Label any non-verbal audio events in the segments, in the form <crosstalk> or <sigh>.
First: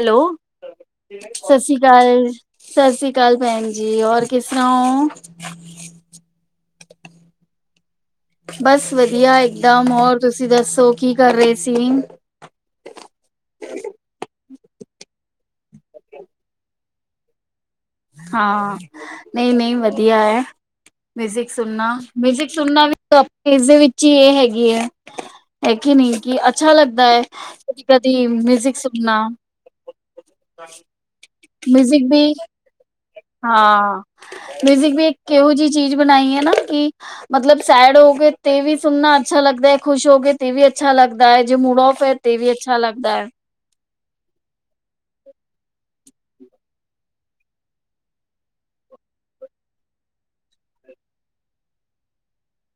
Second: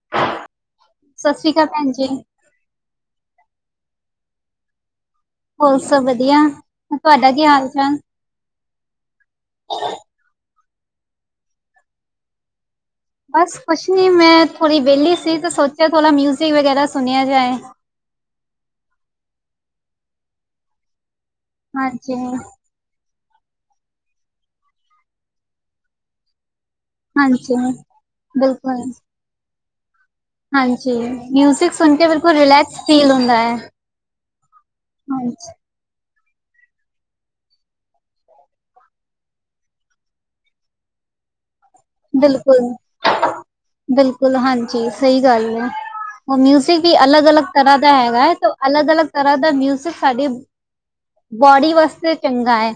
Hello ਸਤਿ ਸ੍ਰੀ ਅਕਾਲ ਸਾਸੀ ਭੈਣ ਜੀ, ਕਾਲ। ਸਾਸੀ ਕਾਲ ਭੈਣ ਜੀ ਹੋਰ ਕਿਸ ਤਰਾਂ ਓ? ਬ ਸ ਵਦੀਆ ਤੁਆਡਾ ਕੀ ਹਾਲ ਚਾਲ? ਬਸ ਵਦੀਆ ਇਕਦਮ ਹੋਰ ਤੁਸੀਂ ਦੱਸੋ ਕੀ ਕਰ ਰੇ ਸੀ? ਬਸ ਕੁਛ ਨੀ ਮੈਂ ਥੋੜ੍ਹੀ ਵੇਲੀ ਸੀ ਤੇ ਸੋਚਿਆ ਥੋੜ੍ਹਾ ਮਿਊਜਿਕ ਵਗੈਰਾ ਸੁਣਿਆ ਜਾਏ। ਹਾਂ ਨਈ-ਨਈ ਵਦੀਆ ਐ ਮਿਜ਼ਿਕ ਸੁਨਨਾ ਹਾਂਜੀ, ਮਿਜ਼ਿਕ ਸੁਣਨਾ ਵੀ ਤੇ ਆਪ ਇਸਦੇ ਵਿੱਚ ਈ ਐ ਹੈਗੀ ਐ ਹੈ ਕੇ ਨੀ ਕਿ ਅੱਛਾ ਲੱਗ ਦਾ ਐ ਹਾਂਜੀ ਕਦੀ ਮਿਊਜ਼ਿਕ ਬਿਲਕੁਲ ਸੁਣਨਾ। ਹਾਂਜੀ ਮਿਉਜ਼ਿਕ ਸੁਣ ਮਿਊਜ਼ਿਕ ਕੇ ਵੀ ਬਿਲਕੁਲ ਰਿਲੈਕਸ ਫੀਲ ਹੁੰ ਹਾਂ, ਮਿਊਜ਼ਿਕ ਵੀ ਇੱਕ ਕਿਹੋ ਜੀ ਚੀਜ਼ ਬਣਾਈ ਐਨਾ ਕਿ ਮਤਲਬ ਸੈਡ ਹੋ ਗਏ ਤੇ ਵੀ ਸੁਣਨਾ ਅੱਛਾ ਲੱਗਦਾ ਖੁਸ਼ ਹੋ ਗਏ ਤੇ ਵੀ ਅੱਛਾ ਲੱਗਦਾ ਐ ਜੇ ਮੁੂਡ ਓਫ ਤੇ ਵੀ ਬਿਲਕੁਲ, ਅੱਛਾ ਲੱਗਦਾ ਐ। ਬਿਲਕੁਲ ਹਾਂਜੀ ਸਈ ਗੱਲ ਏ। ਓ ਮਿਊਜਿਕ ਵੀ ਅਲੱਗ-ਅਲੱਗ ਤਰ੍ਹਾਂ ਦਾ ਹੈਗਾ ਹੈ ਤੇ ਅਲੱਗ- ਅਲੱਗ ਤਰ੍ਹਾਂ ਦਾ ਮਿਊਜਿਕ ਸਾਡੇ ਬੋਡੀ ਵਾਸਤੇ ਚੰਗਾ ਐ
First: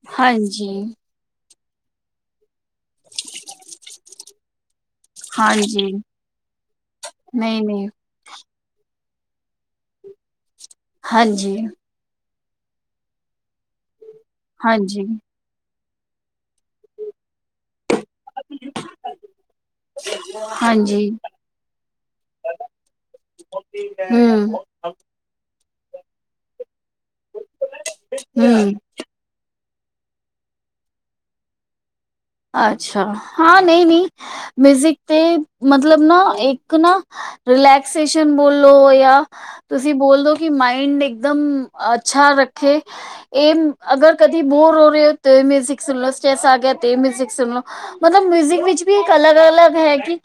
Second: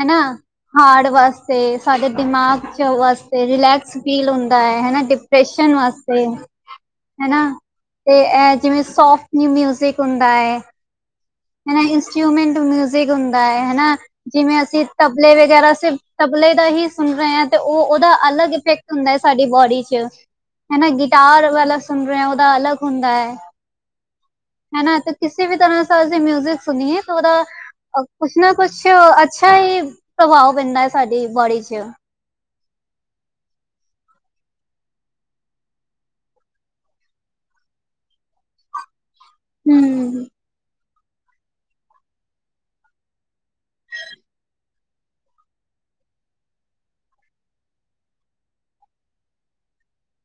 ਹੈਨਾ ਹਾਂਜੀ ਹਾਰਡ ਵਾਸਤੇ ਸਾਡੇ ਦਿਮਾਗ ਆਸਤੇ ਰਿਲੈਕਸ ਫੀਲ ਹੁੰਦਾ ਐ ਹੈਨਾ ਡਿਪ੍ਰੈਸ਼ਨ ਹਾਂਜੀ ਵਾਸਤੇ ਹੈਨਾ। ਨਹੀਂ ਨਹੀਂ ਤੇ ਐ ਜਿਵੇਂ ਸੋਫਟ ਨਿ ਮਿਊਜ਼ਿਕ ਹੁੰਦਾ ਐ। ਹਾਂਜੀ। ਇੰਸਟਰੂਮੈਂਟ ਮਿਊਜਿਕ ਹੁੰਦਾ ਐ ਹੈਨਾ ਜਿਵੇਂ ਅਸੀਂ ਹਾਂਜੀ ਤਬਲੇ ਵਗੈਰਾ ਸੇ ਤਬਲੇ ਦਾ ਈ ਸੁਨ ਰੇ ਆ ਤੇ ਓ ਓਦਾ ਅਲੱਗ ਇਫੈਕਟ ਹੁੰਦਾ ਐ ਸਾਡੀ ਬੋਡੀ ਚ। ਹੈਨਾ ਹਾਂਜੀ ਗਿਟਾਰ ਵਾਲਾ ਸੁਨ ਰੇ ਆ ਓਦਾ ਅਲੱਗ ਹੁੰਦਾ ਐ। ਹੂੰ। ਹੈ ਨਾ ਤੇ ਕਿਸੀ ਵੀ ਤਰ੍ਹਾਂ ਸਾ ਮਿਊਜਿਕ ਸੁਣੀਏ ਤਾਂ ਓਦਾ ਕੁਛ ਨਾ ਹਮ ਕੁਛ ਅ ਛਾ ਈ ਪ੍ਰਭਾਵ ਪੈਂਦਾ ਐ ਸਾਡੀ ਬੋਡੀ ਚ। ਅੱਛਾ, ਹਾਂ ਨਈ-ਨਈ। ਮਿਊਜ਼ਿਕ ਤੇ ਮਤਲਬ ਨਾ ਇੱਕ ਨਾ ਰਿਲੈਕਸੇਸ਼ਨ ਬੋਲੋ ਯਾ ਤੁਸੀਂ ਹੂੰ, ਬੋਲਦੋ ਕਿ ਮਾਇੰਡ ਇੱਕਦਮ ਅੱਛਾ ਰੱਖੇ। ਏ ਅਗਰ ਕਦੇ ਬੋਰ ਹੋ ਰੇ ਓ ਤੇ ਏ ਮਿਊਜ਼ਿਕ ਸੁਣ ਲਓ ਸਟ੍ਰੈਸ ਆ ਗਿਆ ਤੇ ਏ ਮਿਊਜ਼ਿਕ ਸੁਣ ਲਓ। ਮਤਲਬ ਮਿਊਜਿਕ ਵਿੱਚ ਵੀ ਇੱਕ ਅਲੱਗ-ਅਲੱਗ ਹੈ ਕਿ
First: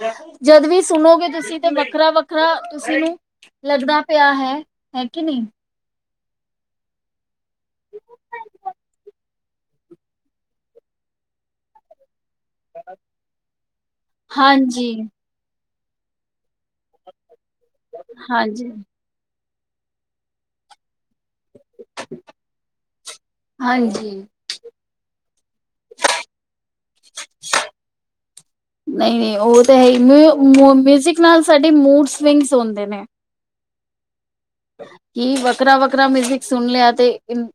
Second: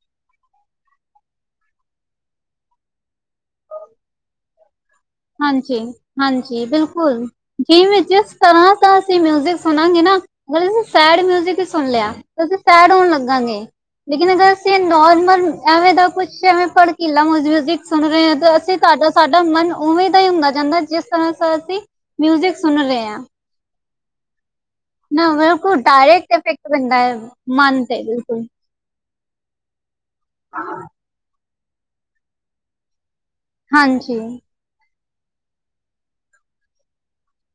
ਜਦ ਵੀ ਸੁਣੋਗੇ ਤੁਸੀਂ ਤੇ ਵੱਖਰਾ-ਵੱਖਰਾ ਤੁਸੀਂ ਨੂੰ ਲੱਗਦਾ ਪਿਆ ਹੈ। ਹੈ ਕਿ ਨਹੀਂ ਹਾਂਜੀ, ਹਾਂਜੀ, ਬਿਲਕੁਲ। ਜਿਵੇਂ ਜਿਸ ਤਰ੍ਹਾਂ ਦਾ ਅਸੀਂ ਮਿਊਜਿਕ ਸੁਣਾਂਗੇ ਨਾ ਅਗਰ ਅਸੀ ਸੈਡ ਮਿਊਜਿਕ ਈ ਸੁਨ ਲਿਆ ਤੇ ਅਸੀ ਸੈਡ ਹੋਨ ਲੱਗਾਂਗੇ ਲੇਕਿਨ ਅਗਰ ਅਸੀਂ ਹਾਂਜੀ ਨੋਰਮਲ ਐਵੇਂ ਦਾ ਕੁਛ ਐਵੇਂ ਭੜਕੀਲਾ ਮਿਉਜ਼ਿਕ ਸੁਣ ਰੇ ਆ ਤੇ ਹਾਂਜੀ, ਅਸੀਂ ਤੁਆਡਾ ਸਾਡਾ ਮਨ ਓਵੇਂ ਦਾ ਈ ਹੁੰਦਾ ਜਾਂਦਾ ਜਿਸ ਤਰ੍ਹਾਂ ਸਾ ਅਸੀਂ ਮਿਊਜਿਕ ਸੁਨ ਰੇ ਆ। ਹਾਂਜੀ। ਨਾ ਬਿਲਕੁਲ ਡਾਇਰੇਕਟ ਇਫੈਕਟ ਬਨਦਾ ਐ ਮਨ ਤੇ ਬਿਲਕੁਲ। ਨਈ-ਨਈ ਓ ਤਾਂ ਹੈ ਈ ਮ ਮਿਊਜਿਕ ਨਾਲ ਸਾਡੇ ਮੂਡ ਸਵਿੰਗਸ ਹੁੰਦੇ ਨੇ। ਹਾਂਜੀ। ਕਿ ਵੱਖਰਾ-ਵੱਖਰਾ ਮਿਊਜਿਕ ਸੁਣ ਲਿਆ ਤੇ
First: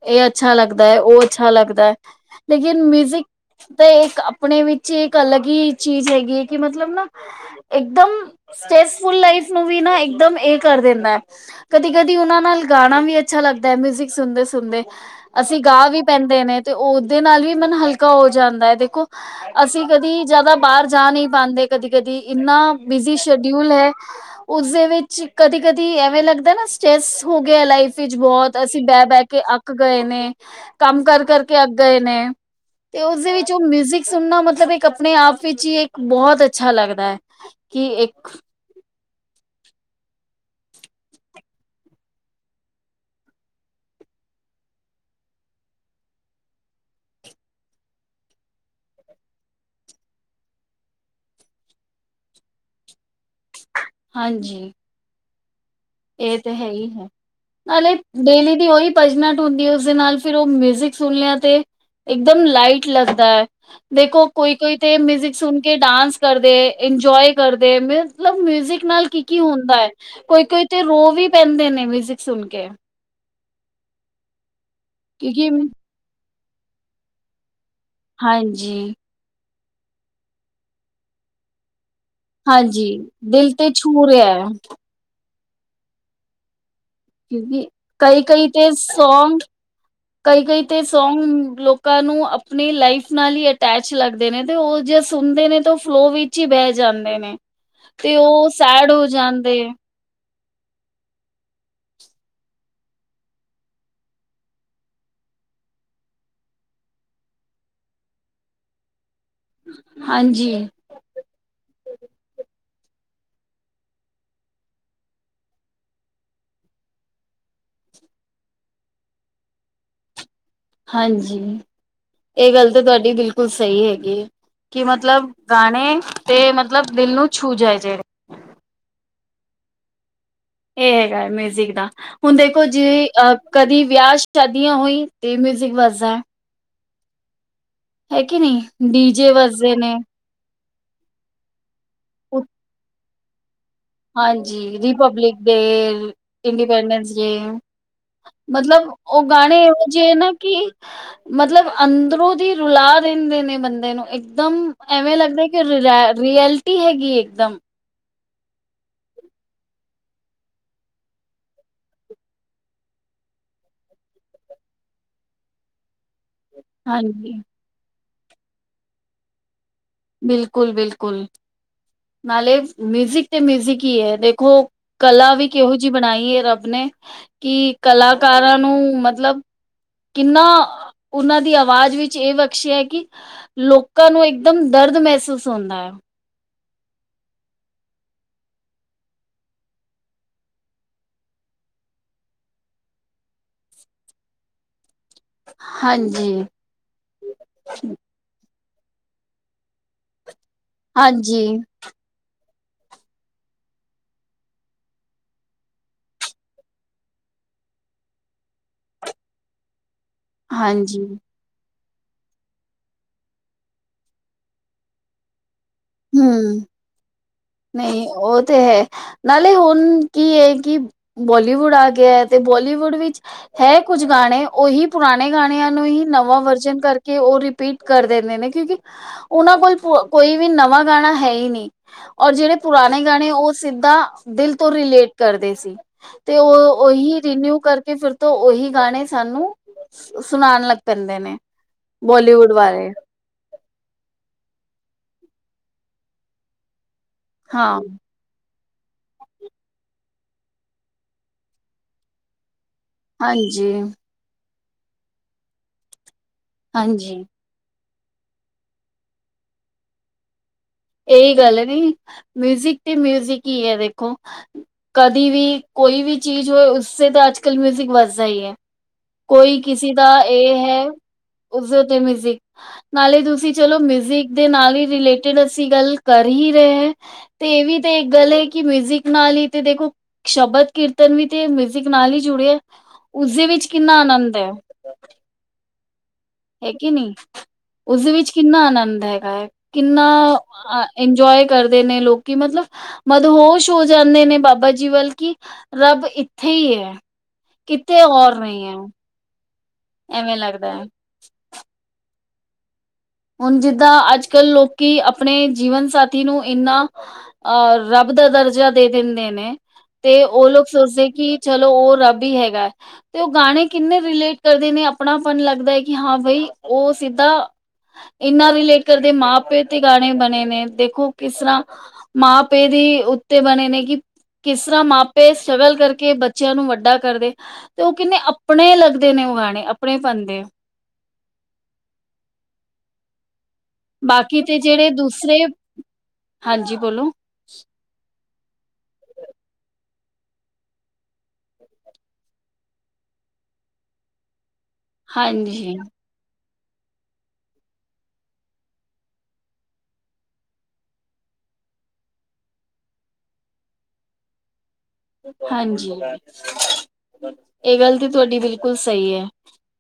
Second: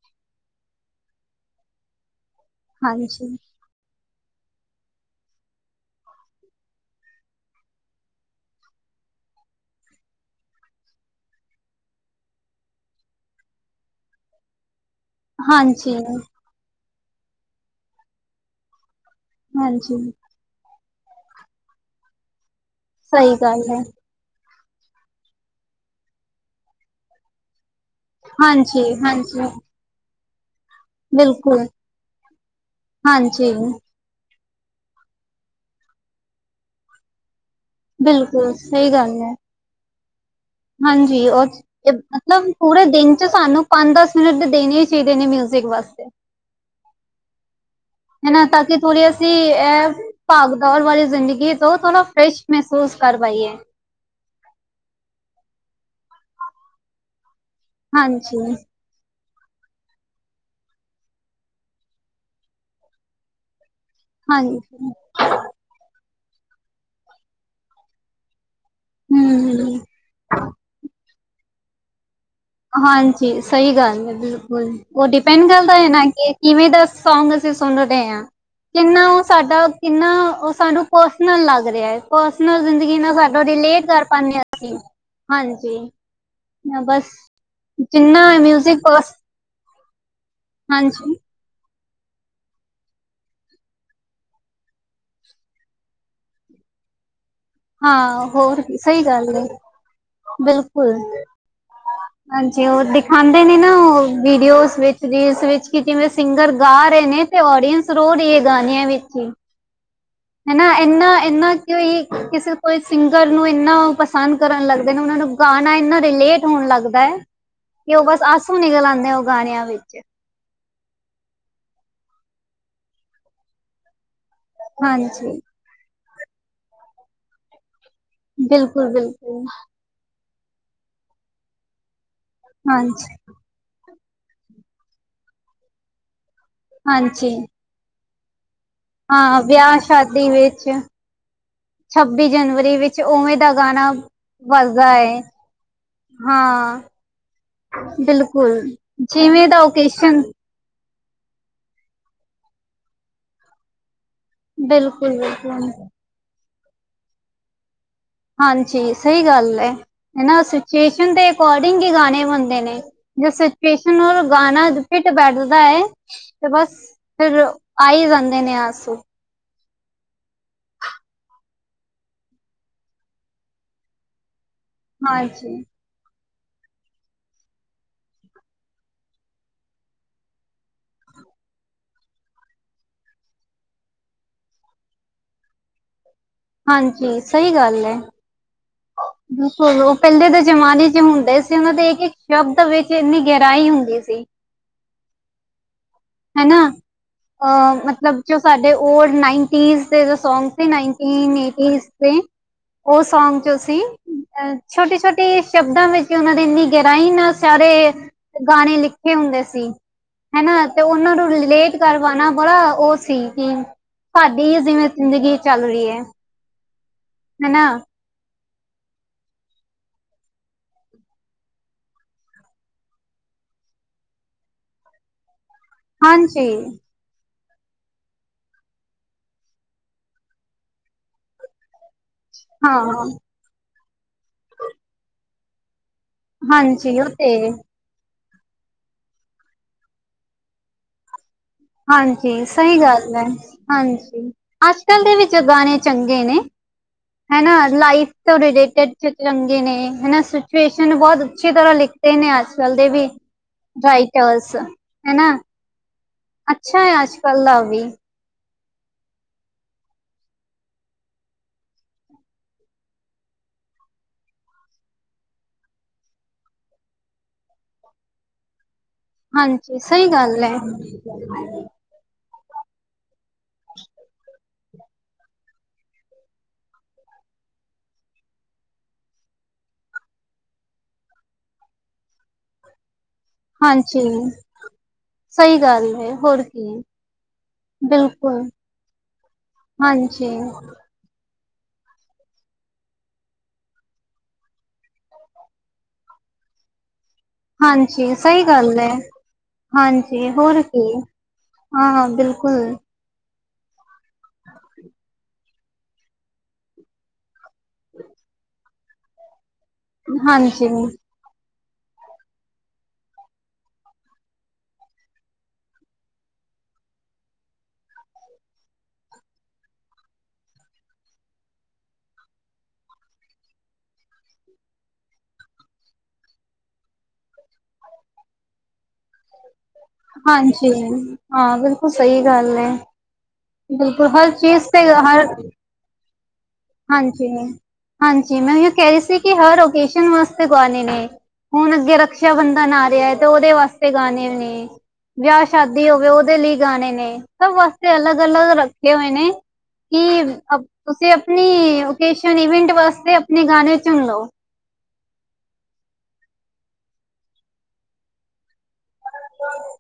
ਏ ਅੱਛਾ ਲੱਗਦਾ ਐ ਓ ਅੱਛਾ ਲੱਗਦਾ ਐ। ਲੇਕਿਨ ਮਿਊਜ਼ਿਕ ਹਾਂਜੀ, ਤੇ ਇੱਕ ਆਪਣੇ ਵਿੱਚ ਇੱਕ ਅਲੱਗ ਹੀ ਚੀਜ਼ ਹੈਗੀ ਐਂ ਕਿ ਮਤਲਬ ਨਾ ਇੱਕਦਮ ਸਟ੍ਰੈਸਫੁਲ ਲਾਈਫ ਨੂੰ ਵੀ ਨਾ ਇੱਕਦਮ ਏ ਕਰ ਦਿੰਦਾ ਐ। ਕਦੀ-ਕਦੀ ਉਹਨਾਂ ਨਾਲ ਗਾਣਾ ਵੀ ਅੱਛਾ ਲੱਗਦਾ ਹੈ ਮਿਊਜਿਕ ਸੁਣਦੇ-ਸੁਣਦੇ ਅਸੀਂ ਗਾ ਹਾਂਜੀ, ਵੀ ਪੈਂਦੇ ਨੇ। ਤੇ ਉਹਦੇ ਨਾਲ ਵੀ ਮਨ ਹਲਕਾ ਹੋ ਜਾਂਦਾ ਏ ਦੇਖੋ ਅਸੀਂ ਹਾਂਜੀ। ਕਦੀ ਜਾਦਾ ਬਾਰ ਜਾ ਨਹੀਂ ਪਾਂਦੇ ਕਦੀ-ਕਦੀ ਇੰਨਾ ਬਿਜੀ ਸਹੀ ਗੱਲ ਸ਼ਡਿਊਲ ਹੈ। ਉਸਦੇ ਵਿੱਚ ਕਦੀ-ਕਦੀ ਐਵੇਂ ਲੱਗਦਾ ਨਾ ਸਟਰ੍ਰੈਸ ਹੋ ਗਿਆ ਲਾਈਫ ਵਿਚ ਬੋਤ ਅਸੀਂ ਬਹਿ-ਬਹਿ ਕੇ ਹਾਂਜੀ-ਹਾਂਜੀ ਅੱਕ ਗਏ ਨੇ ਕੰਮ ਕਰ ਕਰਕੇ ਬਿਲਕੁਲ। ਅੱਕ ਗਏ ਨੇ ਤੇ ਉਸਦੇ ਹਾਂਜੀ, ਵਿੱਚ ਓ ਮਿਊਜਿਕ ਸੁਣਨਾ ਮਤਲਬ ਇੱਕ ਆਪਣੇ ਆਪ ਵਿੱਚ ਹੀ ਇੱਕ ਬੋਤ ਅੱਛਾ ਲੱਗਦਾ। ਕਿ ਇੱਕ ਬਿਲਕੁਲ ਸਹੀ ਗੱਲ ਹੈ। ਹਾਂਜੀ ਓ ਮਤਲਬ ਪੂਰੇ ਦਿਨ 'ਚ ਸਾਨੂੰ ਪੰਜ ਦਸ ਮਿੰਟ ਦੇ ਦੇਣੇ ਹੀ ਚਾਹੀਦੇ ਨੇ ਮਿਊਜਿਕ ਵਾਸਤੇ <inaudible> ਇਨਾ ਤਰਕੇ ਥੋੜੀ ਅਸੀਂ ਐਪ ਭਗ ਦੌੜ ਵਾਲੀ ਜ਼ਿੰਦਗੀ ਤੋਂ ਥੋੜਾ ਫਰੈਸ਼ ਮਹਿਸੂਸ ਕਰ ਪਾਈਏ। ਹਾਂਜੀ ਇਹ ਤੇ ਹੈ ਹੀ ਹੈ ਨਾਲੇ ਡੇਲੀ ਹਾਂਜੀ। ਦੀ ਉਹੀ ਭਜਨਠ ਹੁੰਦੀ ਹੈ ਉਸਦੇ ਨਾਲ ਫਿਰ ਓ ਮਿਊਜ਼ਿਕ ਸੁਣ ਲਿਆ ਤੇ ਇੱਕਦਮ ਲਾਈਟ ਲੱਗਦਾ। ਦੇਖੋ ਹਾਂਜੀ, ਕੋਈ-ਕੋਈ ਤੇ ਮਿਊਜ਼ਿਕ ਸੁਣ ਕੇ ਡਾਂਸ ਕਰਦੇ ਇੰਜੋਏ ਕਰਦੇ ਮਤਲਬ ਮਿਊਜਿਕ ਨਾਲ ਕੀ-ਕੀ ਹੁੰਦਾ ਹੂੰ-ਹੂੰ। ਹੈ ਕੋਈ-ਕੋਈ ਤੇ ਰੋ ਵੀ ਪੈਂਦੇ ਨੇ ਮਿਊਜਿਕ ਸੁਣ ਕੇ ਹਾਂਜੀ ਸਹੀ ਗੱਲ ਹੈ ਬਿਲਕੁਲ ਉਹ ਡਿਪੈਂਡ ਕਿਉਂਕਿ ਕਰਦਾ ਹੈ ਨਾ ਕਿ ਕਿਵੇਂ ਦੱਸ ਸੌਂਗ ਅਸੀਂ ਸੁਣ ਰਹੇ ਹਾਂ ਹਾਂਜੀ ਕਿੰਨਾ ਉਹ ਸਾਡਾ ਕਿੰਨਾ ਓ ਸਾਨੂੰ ਪਰਸਨਲ ਲੱਗ ਰਿਆ ਏ। ਪਰਸਨਲ ਹਾਂਜੀ ਜ਼ਿੰਦਗੀ ਨਾਲ ਸਾਡਾ ਦਿਲ ਤੇ ਰਿਲੇਟ ਕਰ ਛੂ ਰਿਹਾ ਪਾਣੇ ਆ ਹੈ ਅਸੀਂ ਹਾਂਜੀ ਨ ਬਸ ਕਿਉਂਕਿ ਜਿੰਨਾ ਕਈ-ਕਈ ਤੇ ਮਿਊਜ਼ਿਕ ਪਰਸ ਸੌਂਗ ਕਈ-ਕਈ ਤੇ ਹਾਂਜੀ ਸੌਂਗ ਲੋਕ ਲੋਕਾਂ ਨੂੰ ਆਪਣੀ ਲਾਈਫ ਨਾਲ ਹੀ ਅਟੈਚ ਲੱਗਦੇ ਨੇ ਤੇ ਓ ਜੇ ਸੁਣਦੇ ਨੇ ਤਾਂ ਉਹ ਫਲੋ ਵੀ ਚੀ ਬਹਿ ਜਾਂਦੇ ਨੇ ਤੇ ਹਾਂ ਉਹ ਹੋਰ ਸੈਡ ਸਹੀ ਹੋ ਗੱਲ ਹੈ ਜਾਂਦੇ। ਬਿਲਕੁਲ <inaudible> ਹਾਂਜੀ ਉਹ ਦਿਖਾਂਦੇ ਨੇ ਨਾ ਉਹ ਵੀਡੀਓਜ਼ ਵਿੱਚ ਰੀਲਸ ਵਿੱਚ ਕਿ ਜਿਵੇਂ ਸਿੰਗਰ ਗਾ ਰਏ ਨੇ। ਤੇ ਓਡੀਅੰਸ ਰੋ ਰਈ ਏ ਗਾਣਿਆਂ ਵਿੱਚ ਹੀ ਹਾਂਜੀ, ਹਨਾ ਇੰਨਾ-ਇੰਨਾ ਕਿਈ ਕਿਸੇ ਕੋਈ ਸਿੰਗਰ ਨੂੰ ਇੰਨਾ ਪਸੰਦ ਕਰਨ ਲੱਗਦੇ ਨੇ ਉਹਨਾ ਨੂੰ ਗਾਣਾ ਇੰਨਾ ਰਿਲੇਟ ਹੋਣ ਲੱਗਦਾ। ਕਿ ਓ ਬਸ ਆਸੂ ਨਿਕਲ ਆਂਦੇ ਓ ਗਾਣਿਆਂ ਵਿੱਚ ਹਾਂਜੀ ਇਹ ਗੱਲ ਤਾਂ ਤੁਹਾਡੀ ਬਿਲਕੁਲ ਸਹੀ ਹੈਗੀ ਕਿ ਹਾਂਜੀ ਮਤਲਬ ਗਾਣੇ ਤੇ ਮਤਲਬ ਦਿਲ ਨੂੰ ਛੂ ਜਏ ਜਿਹੜੇ ਬਿਲਕੁਲ-ਬਿਲਕੁਲ ਇਹ ਹੈਗਾ ਮਿਊਜ਼ਿਕ ਦਾ ਹੁਣ ਦੇਖੋ ਜੀ ਹਾਂਜੀ ਅਹ ਕਦੀ ਵਿਆਹ ਸ਼ਾਦੀਆਂ ਹੋਈ ਤੇ ਮਿਊਜਿਕ ਵੱਜਦਾ। ਹਾਂਜੀ ਹੈ ਕਿ ਨਹੀਂ ਡੀ ਜੇ ਵੱਜਦੇ ਨੇ। ਟੀਵੀ ਵਿੱਚ ਛੱਬੀ ਜਨਵਰੀ ਵਿੱਚ ਓਵੇਂ ਦਾ ਗਾਣਾ ਹਾਂਜੀ ਵੱਜਦਾ ਹੈ ਰਿਪਬਲਿਕ ਡੇ ਹਾਂ ਇੰਡੀਪੈਂਡੈਂਸ ਡੇ ਬਿਲਕੁਲ ਮਤਲਬ ਓ ਜਿਵੇਂ ਦਾ ਗਾਣੇ ਇਹੋ ਜਿ ਹੈ ਓਕੇਸ਼ਨ ਨਾ ਕਿ ਮਤਲਬ ਅੰਦਰੋਂ ਦੀ ਰੁਲਾ ਦਿੰਦੇ ਨੇ ਬੰਦੇ ਨੂੰ ਇਕ ਇਕਦਮ ਐਵੇਂ ਬਿਲਕੁਲ ਲੱਗਦਾ ਕਿ ਬਿਲਕੁਲ ਰਐ ਰਐਲਟੀ ਹੈਗੀ ਇਕਦਮ ਹਾਂਜੀ ਸਹੀ ਗੱਲ ਹੈ ਹਨਾ ਸਿਚੁਏਸ਼ਨ ਦੇ ਅਕੋਡਿੰਗ ਹੀ ਗਾਣੇ ਬਣਦੇ ਨੇ। ਜੋ ਸਿਚੁਏਸ਼ਨ ਉਹ ਗਾਣਾ ਫਿਟ ਬੈਠਦਾ ਐ। ਤੇ ਬਸ, ਹਾਂਜੀ ਫਿਰ ਆਈ ਜਾਂਦੇ ਨੇ ਆਸੂ। ਬਿਲਕੁਲ, ਬਿਲਕੁਲ ਨਾਲੇ ਮਿਊਜਿਕ ਤੇ ਮਿਊਜਿਕ ਹੀ ਹੈ ਦੇਖੋ। ਕਲਾ ਵੀ ਹਾਂਜੀ ਕਿਹੋ ਜਿਹੀ ਬਣਾਈ ਹੈ ਰੱਬ ਨੇ, ਕਿ ਕਲਾਕਾਰਾਂ ਨੂੰ ਮਤਲਬ। ਕਿੰਨਾ, ਉਹਨਾਂ ਦੀ ਆਵਾਜ਼ ਵਿੱਚ ਇਹ ਬਖਸ਼ਿਆ ਏ ਕਿ ਲੋਕਾਂ ਨੂੰ ਇੱਕਦਮ। ਬਾਹਰ <unintelligible> ਦਾ ਮੈਸੇਜ ਸੁਣਨੇ। ਹਾਂਜੀ, ਸਹੀ ਗੱਲ ਐ। ਬਿਲਕੁਲ, ਉਹ ਪਹਿਲੇ ਦੇ ਜਮਾਨੇ ਚ ਹੁੰਦੇ ਸੀ ਉਹਨਾਂ ਦੇ ਇੱਕ ਇੱਕ ਸ਼ਬਦ ਵਿੱਚ ਇੰਨੀ ਗਹਿਰਾਈ ਹੁੰਦੀ ਸੀ। ਹਾਂਜੀ। ਹਨਾ, ਅ ਮਤਲਬ ਜੋ ਸਾਡੇ ਓਲਡ ਨਾਈਨਟੀਜ਼ ਦੇ ਜੋ ਸੌਂਗ। ਨਾਇੰਟਿੰਨ ਹਾਂਜੀ ਏਟੀਜ਼ ਦੇ, ਉਹ ਸੌਗ ਚ ਅਸੀ। ਅ ਛੋਟੇ-ਛੋਟੇ ਸ਼ਬਦਾਂ ਵਿੱਚ ਉਹਨਾਂ ਦੀ, ਇੰਨੀ ਗਹਿਰਾਈ ਨਾਲ ਸਾਰੇ। ਗਾਣੇ ਲਿਖੇ ਹੁੰਦੇ ਸੀ, ਹੈਨਾ। ਹਾਂਜੀ ਲੇਟ ਕਰ ਪਾਉਣਾ ਬੜਾ ਉਹ ਸੀ ਕਿ, ਸਾਹਡੀ ਜਿਵੇਂ ਜ਼ਿੰਦਗੀ ਚੱਲ ਰਹੀ ਹੈ। ਹਮ। ਮੈਂ ਨਾ ਉਹ ਤੇ ਹੈ। ਨਾਲੇ ਹੁਣ ਕੀ ਏ ਕਿ ਬੋਲੀਵੁੱਡ ਆ ਗਿਆ ਹੈ, ਤੇ ਬੋਲੀਵੁੱਡ ਵਿੱਚ। ਹੈ ਕੁੱਝ ਗਾਣੇ, ਉਹੀ ਪੁਰਾਣੇ ਗਾਣਿਆਂ ਨੂੰ ਹੀ ਨਵਾਂ ਹਾਂਜੀ ਵਰਜਨ ਕਰ। ਕਿ ਉਹ ਰਿਪੀਟ ਕਰ ਦਿੰਦੇ ਨੇ ਕਿਉਂਕਿ ਉਹਨਾਂ ਕੋਲ ਕੋਈ ਵੀ ਨਵਾਂ ਗਾਣਾ ਹੈ ਹੀ ਨਹੀਂ। ਔਰ ਜਿਹੜੇ ਹਾਂ ਪੁਰਾਣੇ ਗਾਣੇ, ਉਹ ਸਿੱਧਾ, ਦਿਲ ਤੋਂ ਰਿਲੇਟ ਕਰਦੇ ਸੀ। ਤੇ ਉਹ ਹਾਂਜੀ ਉਹੀ ਤੇ ਰਿਨਿਊ ਕਰ। ਕਿ ਫਿਰ ਤੋਂ ਉਹੀ ਗਾਣੇ, ਸਾਨੂੰ ਸੁਣਾਉਣ ਲੱਗ ਪੈਂਦੇ ਨੇ। ਹਾਂਜੀ, ਬੋਲੀਵੁੱਡ ਸਹੀ ਬਾਰੇ ਗੱਲ ਹੈ। ਹਾਂਜੀ, ਅੱਜ ਕੱਲ ਦੇ ਵਿੱਚ ਗਾਣੇ ਚੰਗੇ ਨੇ, ਹੈਨਾ ਹਾਂ ਲਾਈਵ। <unintelligible> ਚੰਗੇ ਨੇ ਹੈਨਾ, ਸਿਚੁਏਸ਼ਨ ਬਹੁਤ ਅੱਛੀ ਤਰ੍ਹਾਂ ਲਿਖਤੇ ਨੇ ਅੱਜ ਕੱਲ ਦੇ ਵੀ। ਹਾਂਜੀ। <unintelligible> ਹੈਨਾ, ਅੱਛਾ ਹੈ ਅੱਜ ਹਾਂਜੀ ਕੱਲ ਦਾ ਵੀ। ਇਹੀ ਗੱਲ ਏ ਬਈ, ਮਿਊਜ਼ਿਕ ਤੇ ਮਿਊਜ਼ਿਕ ਹੀ ਹੈ ਦੇਖੋ। ਕਦੀ ਵੀ, ਕੋਈ ਵੀ ਚੀਜ਼ ਹੋਏ, ਉਸਸੇ ਤਾਂ ਅੱਜ ਕੱਲ੍ਹ ਮਿਊਜ਼ਿਕ ਵੱਜਦਾ ਹੀ ਐ। ਕੋਈ ਹਾਂਜੀ ਕਿਸੇ ਦਾ ਸਹੀ ਗੱਲ ਇਹ ਹੈ, ਉਸ <unintelligible> ਮਿਊਜਿਕ, ਨਾਲੇ ਤੁਸੀਂ ਚਲੋ ਮਿਊਜ਼ਿਕ ਦੇ ਨਾਲ ਈ ਰਿਲੇਟਿਡ। ਅਸੀ ਗੱਲ ਕਰ ਹੀ ਰਹੇ ਹੈ ਤੇ ਇਹ ਵੀ ਤੇ ਇੱਕ ਗੱਲ ਹੈ ਕਿ ਮਿਊਜਿਕ ਨਾਲ ਹੀ, ਤੇ ਦੇਖੋ। ਸ਼ਬਦ ਕੀਰਤਨ ਵੀ ਤੇ ਮਿਊਜ਼ਿਕ ਨਾਲ ਹੀ ਜੁੜਿਐ। ਹਾਂਜੀ, ਸਹੀ ਗੱਲ ਹੈ, ਹੋਰ। ਹੈ ਕੀ ਕੇ ਨਹੀ, ਉਸਦੇ ਵਿੱਚ ਬਿਲਕੁਲ ਕਿੰਨਾ ਆਨੰਦ ਹੈਗਾ ਹੈ, ਕਿੰਨਾ ਹਾਂਜੀ ਅ। ਇੰਜੋਏ ਕਰਦੇ ਨੇ ਲੋਕੀ, ਮਤਲਬ, ਮਦਹੋਸ਼ ਹੋ ਜਾਂਦੇ ਨੇ ਬਾਬਾ ਜੀ ਵੱਲ ਕਿ। ਰੱਬ, ਇੱਥੇ ਹੀ ਹੈ। ਕਿਤੇ ਹਾਂਜੀ, ਔਰ ਸਹੀ ਨਹੀਂ ਹੈ ਗੱਲ ਐ। ਹਾਂਜੀ, ਐਵੇਂ ਹੋਰ ਲੱਗਦਾ ਕੀ, ਹੈ ਹਾਂ ਬਿਲਕੁਲ। ਹੁਣ ਜਿੱਦਾਂ, ਅੱਜ ਕੱਲ੍ਹ ਲੋਕੀ ਆਪਣੇ ਜੀਵਨ ਸਾਥੀ ਨੂੰ ਇੰਨਾ। ਅਹ ਰੱਬ ਦਾ ਦਰਜਾ ਦੇ ਦਿੰਦੇ ਨੇ ਤੇ ਉਹ ਲੋਕ ਹਾਂਜੀ ਸੋਚਦੇ ਕਿ। ਚਲੋ, ਉਹ ਰੱਬ ਹੀ ਹੈਗੈ। ਤੇ ਉਹ ਗਾਣੇ ਕਿੰਨੇ ਰਿਲੇਟ ਕਰਦੇ ਨੇ ਆਪਣਾਪਨ ਲੱਗਦਾ ਹੈ ਕਿ, ਹਾਂ ਬਈ ਉਹ ਸਿੱਧਾ। ਇਹਨਾਂ ਰਿਲੇਟ ਕਰਦੇ ਨੇ, ਮਾਂ ਪਿਓ ਤੇ ਗਾਣੇ ਬਣੇ ਨੇ, ਦੇਖੋ ਕਿਸ ਤਰ੍ਹਾਂ। ਮਾਂ ਪੇ ਦੀ ਉੱਤੇ ਬਣੇ ਨੇ ਕਿ ਕਿਸ ਤਰ੍ਹਾਂ ਮਾਪੇ ਸਟਰਗਲ ਕਰਕੇ ਬੱਚਿਆਂ ਨੂੰ ਵੱਡਾ ਕਰਦੇ। ਤੇ ਉਹ ਕਿਹਨੇ ਆਪਣੇ ਲੱਗਦੇ ਨੇ ਉਹ ਗਾਣੇ ਆਪਣੇ ਪਨ ਦੇ ਤੇ ਹੁਣ ਹਾਂ ਬਿਲਕੁਲ ਸਹੀ ਗੱਲ ਹੈ। ਬਿਲਕੁਲ, ਹਰ ਬਾਕੀ ਚੀਜ਼ ਤੇ ਜਿਹੜੇ ਹਰ ਦੂਸਰੇ ਹਾਂਜੀ। ਹਾਂਜੀ ਮੈਂ ਇਹ ਕਹਿ ਰਹੀ ਸੀ ਕਿ ਹਰ ਉਕੇਸ਼ਨ ਵਾਸਤੇ ਗਾਣੇ ਨੇ ਹੁਣ ਅੱਗੇ ਰਕਸ਼ਾ ਬੰਧਨ ਆ ਰਿਹਾ ਹੈ ਤੇ ਉਹਦੇ ਵਾਸਤੇ ਗਾਣੇ ਵੀ ਨੇ। ਵਿਆਹ ਹਾਂਜੀ ਸ਼ਾਦੀ ਹੋ ਗਏ ਉਹਦੇ ਲਈ ਗਾਣੇ ਨੇ ਸਭ ਵਾਸਤੇ ਅਲੱਗ ਅਲੱਗ ਰੱਖੇ ਹੋਏ ਨੇ। ਕਿ ਤੁਸੀਂ ਆਪਣੀ ਓਕੇਸ਼ਨ ਇਵੈਂਟ ਵਾਸਤੇ ਆਪਣੇ ਗਾਣੇ ਚੁਣ ਲਓ। ਹਾਂਜੀ, ਇਹ ਗੱਲ ਵੀ ਤੁਹਾਡੀ ਬਿਲਕੁਲ ਸਹੀ ਹੈ।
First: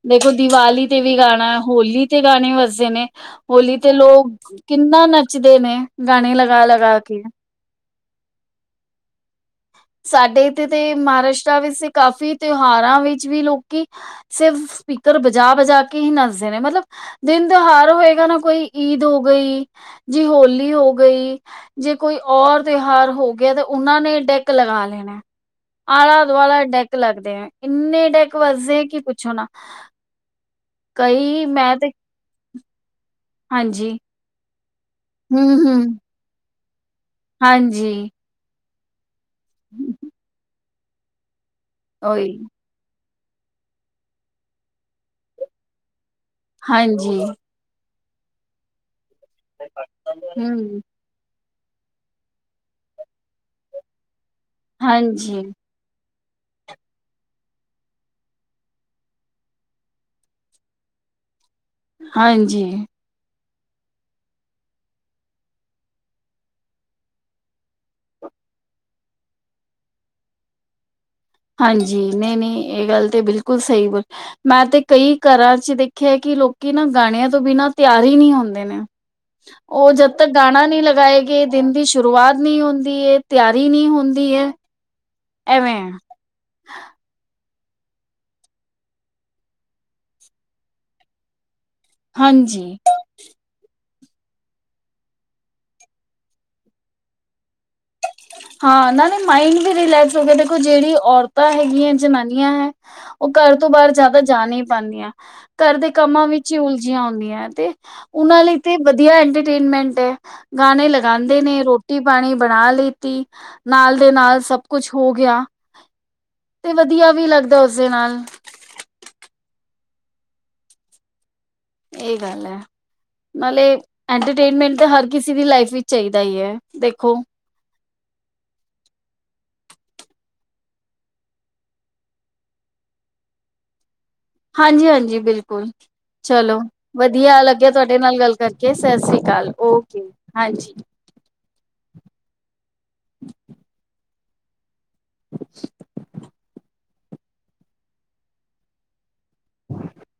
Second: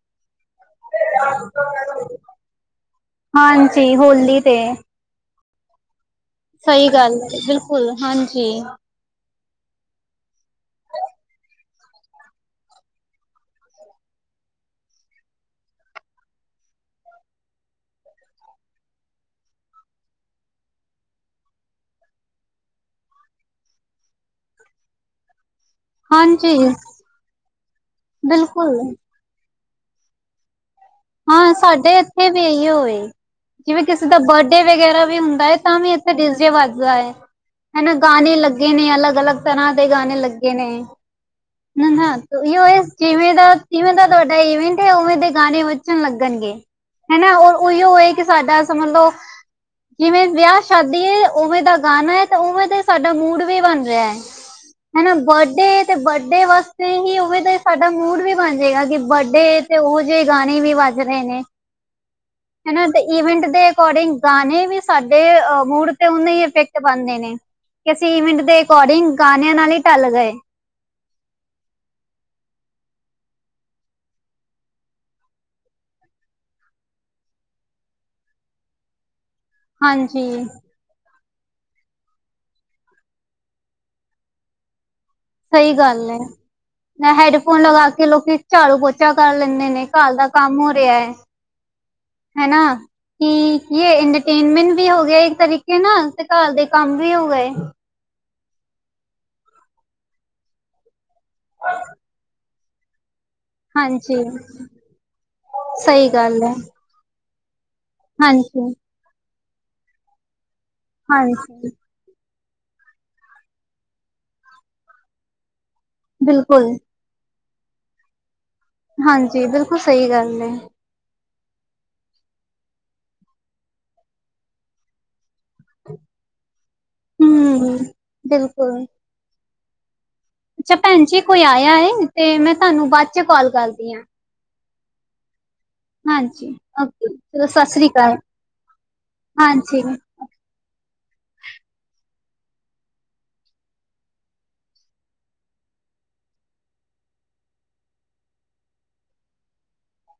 ਦੇਖੋ ਦੀਵਾਲੀ ਤੇ ਵੀ ਗਾਣਾ ਹੋਲੀ ਤੇ ਗਾਣੇ ਵਜਦੇ ਨੇ। ਹੋਲੀ ਤੇ ਹਾਂਜੀ ਹੋਲੀ ਲੋਕ ਤੇ ਕਿੰਨਾ ਨੱਚਦੇ ਨੇ ਗਾਣੇ ਲਗਾ ਸਹੀ ਲਗਾ ਗੱਲ ਕੇ। ਹੈ ਬਿਲਕੁਲ, ਹਾਂਜੀ। ਸਾਡੇ ਇੱਥੇ ਤੇ ਮਹਾਰਾਸ਼ਟਰ ਵਿੱਚ ਕਾਫੀ ਤਿਉਹਾਰਾਂ ਵਿੱਚ ਵੀ ਲੋਕੀ। ਸਿਰਫ ਸਪੀਕਰ ਬਜਾ ਬਜਾ ਕੇ ਹੀ ਨੱਚਦੇ ਨੇ ਮਤਲਬ ਦਿਨ ਤਿਉਹਾਰ ਹੋਏਗਾ ਨਾ ਕੋਈ ਈਦ ਹੋ ਗਈ। ਜੇ ਹੋਲੀ ਹੋ ਗਈ ਜੇ ਕੋਈ ਔਰ ਤਿਉਹਾਰ ਹੋ ਗਿਆ ਤੇ ਉਹਨਾ ਨੇ ਡੈਕ ਡੈਕ ਲਗਾ ਲੈਣਾ ਨੇ ਆਲਾ ਹਾਂਜੀ ਦੁਆਲਾ ਡੈਕ ਲੱਗਦੇ ਹੈ ਇੰਨੇ ਡੈਕ ਵਜਦੇ ਬਿਲਕੁਲ ਕਿ ਪੁੱਛੋ ਪੁੱਛੋ ਨਾ ਕਈ ਹਾਂ ਮੈਂ ਤੇ ਸਾਡੇ ਇੱਥੇ ਵੀ ਇਹੀਓ ਏ ਜਿਵੇਂ ਹਾਂਜੀ ਕਿਸੇ ਦਾ ਬਰਡੇ ਵਗੈਰਾ ਵੀ ਹੁੰਦਾ ਹੈ ਹੂੰ-ਹੂੰ ਤਾਂ ਵੀ ਇੱਥੇ ਡੀਜੇ ਵੱਜਦਾ ਹੈ ਹੈ ਹਾਂਜੀ। ਨਾ ਗਾਣੇ ਲੱਗੇ ਨੇ ਅਲੱਗ ਅਲੱਗ ਕਈ ਤਰ੍ਹਾਂ ਦੇ ਗਾਣੇ ਲੱਗੇ ਨੇ ਹਨਾ ਉਹੀ ਦੋ ਅਸ <unintelligible> ਜਿਵੇਂ ਦਾ ਜਿਵੇਂ ਦਾ ਤੁਹਾਡਾ ਇਵੈਂਟ ਹੈ ਉਵੇਂ ਦੇ ਗਾਣੇ ਵਜਣ ਲੱਗਣਗੇ ਹਾਂਜੀ ਹੈ ਨਾ ਉਹ ਉਹੀਓ ਏ ਕਿ ਸਾਡਾ ਸਮਝ ਲਓ ਜਿਵੇਂ ਵਿਆਹ ਹੂੰ ਸ਼ਾਦੀ ਏ ਉਵੇਂ ਦਾ ਗਾਣਾ ਹੈ ਤੇ ਉਵੇਂ ਦਾ ਸਾਡਾ ਮੂੜ ਵੀ ਬਣ ਰਿਹਾ ਹੈ ਹੈ ਨਾ ਹਾਂਜੀ-ਹਾਂਜੀ। ਬਰਥਡੇ। ਤੇ ਬਰਥਡੇ ਵਾਸਤੇ ਹੀ ਉਵੇ ਤਾਂ ਸਾਡਾ ਮੂੜ ਵੀ ਬਣ ਜਾਏਗਾ ਕਿ ਬਰਥਡੇ ਤੇ ਉਹ ਜਿਹੇ ਗਾਣੇ। ਨੀ ਵੀ ਵੱਜ ਰਹੇ ਨੇ। ਹਾਂਜੀ ਹਨਾ ਤੇ ਈਵੈਂਟ ਦੇ ਅਕੋਰਡਿੰਗ ਗਾਣੇ ਵੀ ਸਾਡੇ ਮੂਡ ਤੇ ਉਨੇ ਹੀ ਅਫੈਕਟ ਪਾਉਦੇ ਨੇ। ਕਿ ਅਸੀਂ ਈਵੈਂਟ ਦੇ ਅਕੋਰਡਿੰਗ ਗਾਣਿਆਂ ਨਾਲ ਹੀ ਢਲ ਗਏ। ਹਾਂਜੀ ਨਹੀਂ ਨਹੀਂ ਇਹ ਗੱਲ ਤੇ ਬਿਲਕੁਲ ਸਹੀ ਮੈਂ ਤੇ ਕਈ ਘਰਾਂ ਚ ਦੇਖਿਆ ਕਿ ਲੋਕੀ ਨਾ ਗਾਣਿਆਂ ਤੋਂ ਬਿਨਾਂ ਤਿਆਰ ਹੀ ਨਹੀਂ ਹੁੰਦੇ ਨੇ। ਉਹ ਜਦ ਹਾਂਜੀ ਤੱਕ ਗਾਣਾ ਨਹੀਂੀ ਲਗਾਏ ਗੀ ਦਿਨ ਦੀ ਸ਼ੁਰੂਆਤ ਨਹੀ ਹੁੰਦੀ ਹੈ ਤਿਆਰੀ ਨਹੀਂ ਹੁੰਦੀ ਹੈ। ਸਹੀ ਗੱਲ ਏ। ਨਾ ਹੈਡਫੋਨ ਲਗਾ ਕੇ ਲੋਕੀ ਝਾਾਰੂ ਪੋਚਾ ਕਰ ਲੈਂਦੇ ਨੇ ਘਰ ਦਾ ਕੰਮ ਹੋ ਰਿਹਾ ਏ। ਹੈਨਾ ਹਾਂਜੀ। ਕੀ ਕੀ ਇੰਟਰਟੇਨਮੈਂਟ ਵੀ ਹੋ ਗਿਆ ਇੱਕ ਤਰੀਕੇ ਨਾਲ ਤੇ ਘਰ ਦੇ ਕੰਮ ਵੀ ਹੋ ਗਏ। ਹਾਂ ਨਾਲੇ ਮਾਇੰਡ ਵੀ ਰਿਲੈਕਸ ਹੋ ਗਿਆ ਦੇਖੋ ਜਿਹੜੀ ਔਰਤਾਂ ਹੈਗੀਆਂ ਜਨਾਨੀਆਂ ਹੈ। ਉਹ ਘਰ ਤੋਂ ਬਾਹਰ ਜ਼ਿਆਦਾ ਹਾਂਜੀ ਜਾ ਹੀ ਪਾਉਂਦੀਆਂ ਨੇ ਘਰ ਦੇ ਸਹੀ ਕੰਮਾਂ ਗੱਲ ਵਿੱਚ ਹੈ ਹੀ ਜਿਆਦਾ ਉਲਜ ਉਲਝੀਆਂ ਹੁੰਦੀਆਂ ਤੇ ਉਹਨਾ ਲਈ ਹਾਂਜੀ ਤੇ ਵਧੀਆ ਇੰਟਰਟੇਨਮੈਂਟ ਏ। ਗਾਣੇ ਲਗਾਉਂਦੇ ਨੇ ਹਾਂਜੀ ਰੋਟੀ ਪਾਣੀ ਬਣਾ ਲਈ ਨਾਲ ਦੇ ਨਾਲ ਸਭ ਕੁਛ ਹੋ ਗਿਆ। ਬਿਲਕੁਲ ਤੇ ਵਧੀਆ ਵੀ ਲੱਗਦਾ ਉਸਦੇ ਨਾਲ ਹਾਂਜੀ ਬਿਲਕੁਲ ਸਹੀ ਗੱਲ ਏ। ਇਹ ਗੱਲ ਐ। ਨਾਲੇ ਐਂਟਰਟੇਨਮੈਂਟ ਤਾਂ ਹਰ ਕਿਸੇ ਦੀ ਲਾਈਫ ਵਿੱਚ ਚਾਹੀਦਾ ਹੀ ਹੈ ਦੇਖੋ। ਹੂੰ ਬਿਲਕੁਲ ਅੱਛਾ ਭੈਣ ਜੀ ਕੋਈ ਆਇਆ ਹੈ ਤੇ ਮੈਂ ਤੁਹਾਨੂੰ ਬਾਅਦ 'ਚ ਕਾਲ ਕਰਦੀ ਆਂ। ਹਾਂਜੀ-ਹਾਂਜੀ ਬਿਲਕੁਲ ਹਾਂਜੀ ਚਲੋ ਓਕੇ ਵਧੀਆ ਚਲੋ ਸਤਿ ਲੱਗਿਆ ਸ੍ਰੀ ਤੁਹਾਡੇ ਅਕਾਲ ਨਾਲ ਗੱਲ ਕਰਕੇ ਸਤਿ ਸ੍ਰੀ ਅਕਾਲ ਹਾਂਜੀ ਓਕੇ ਹਾਂਜੀ। <inaudible> <inaudible>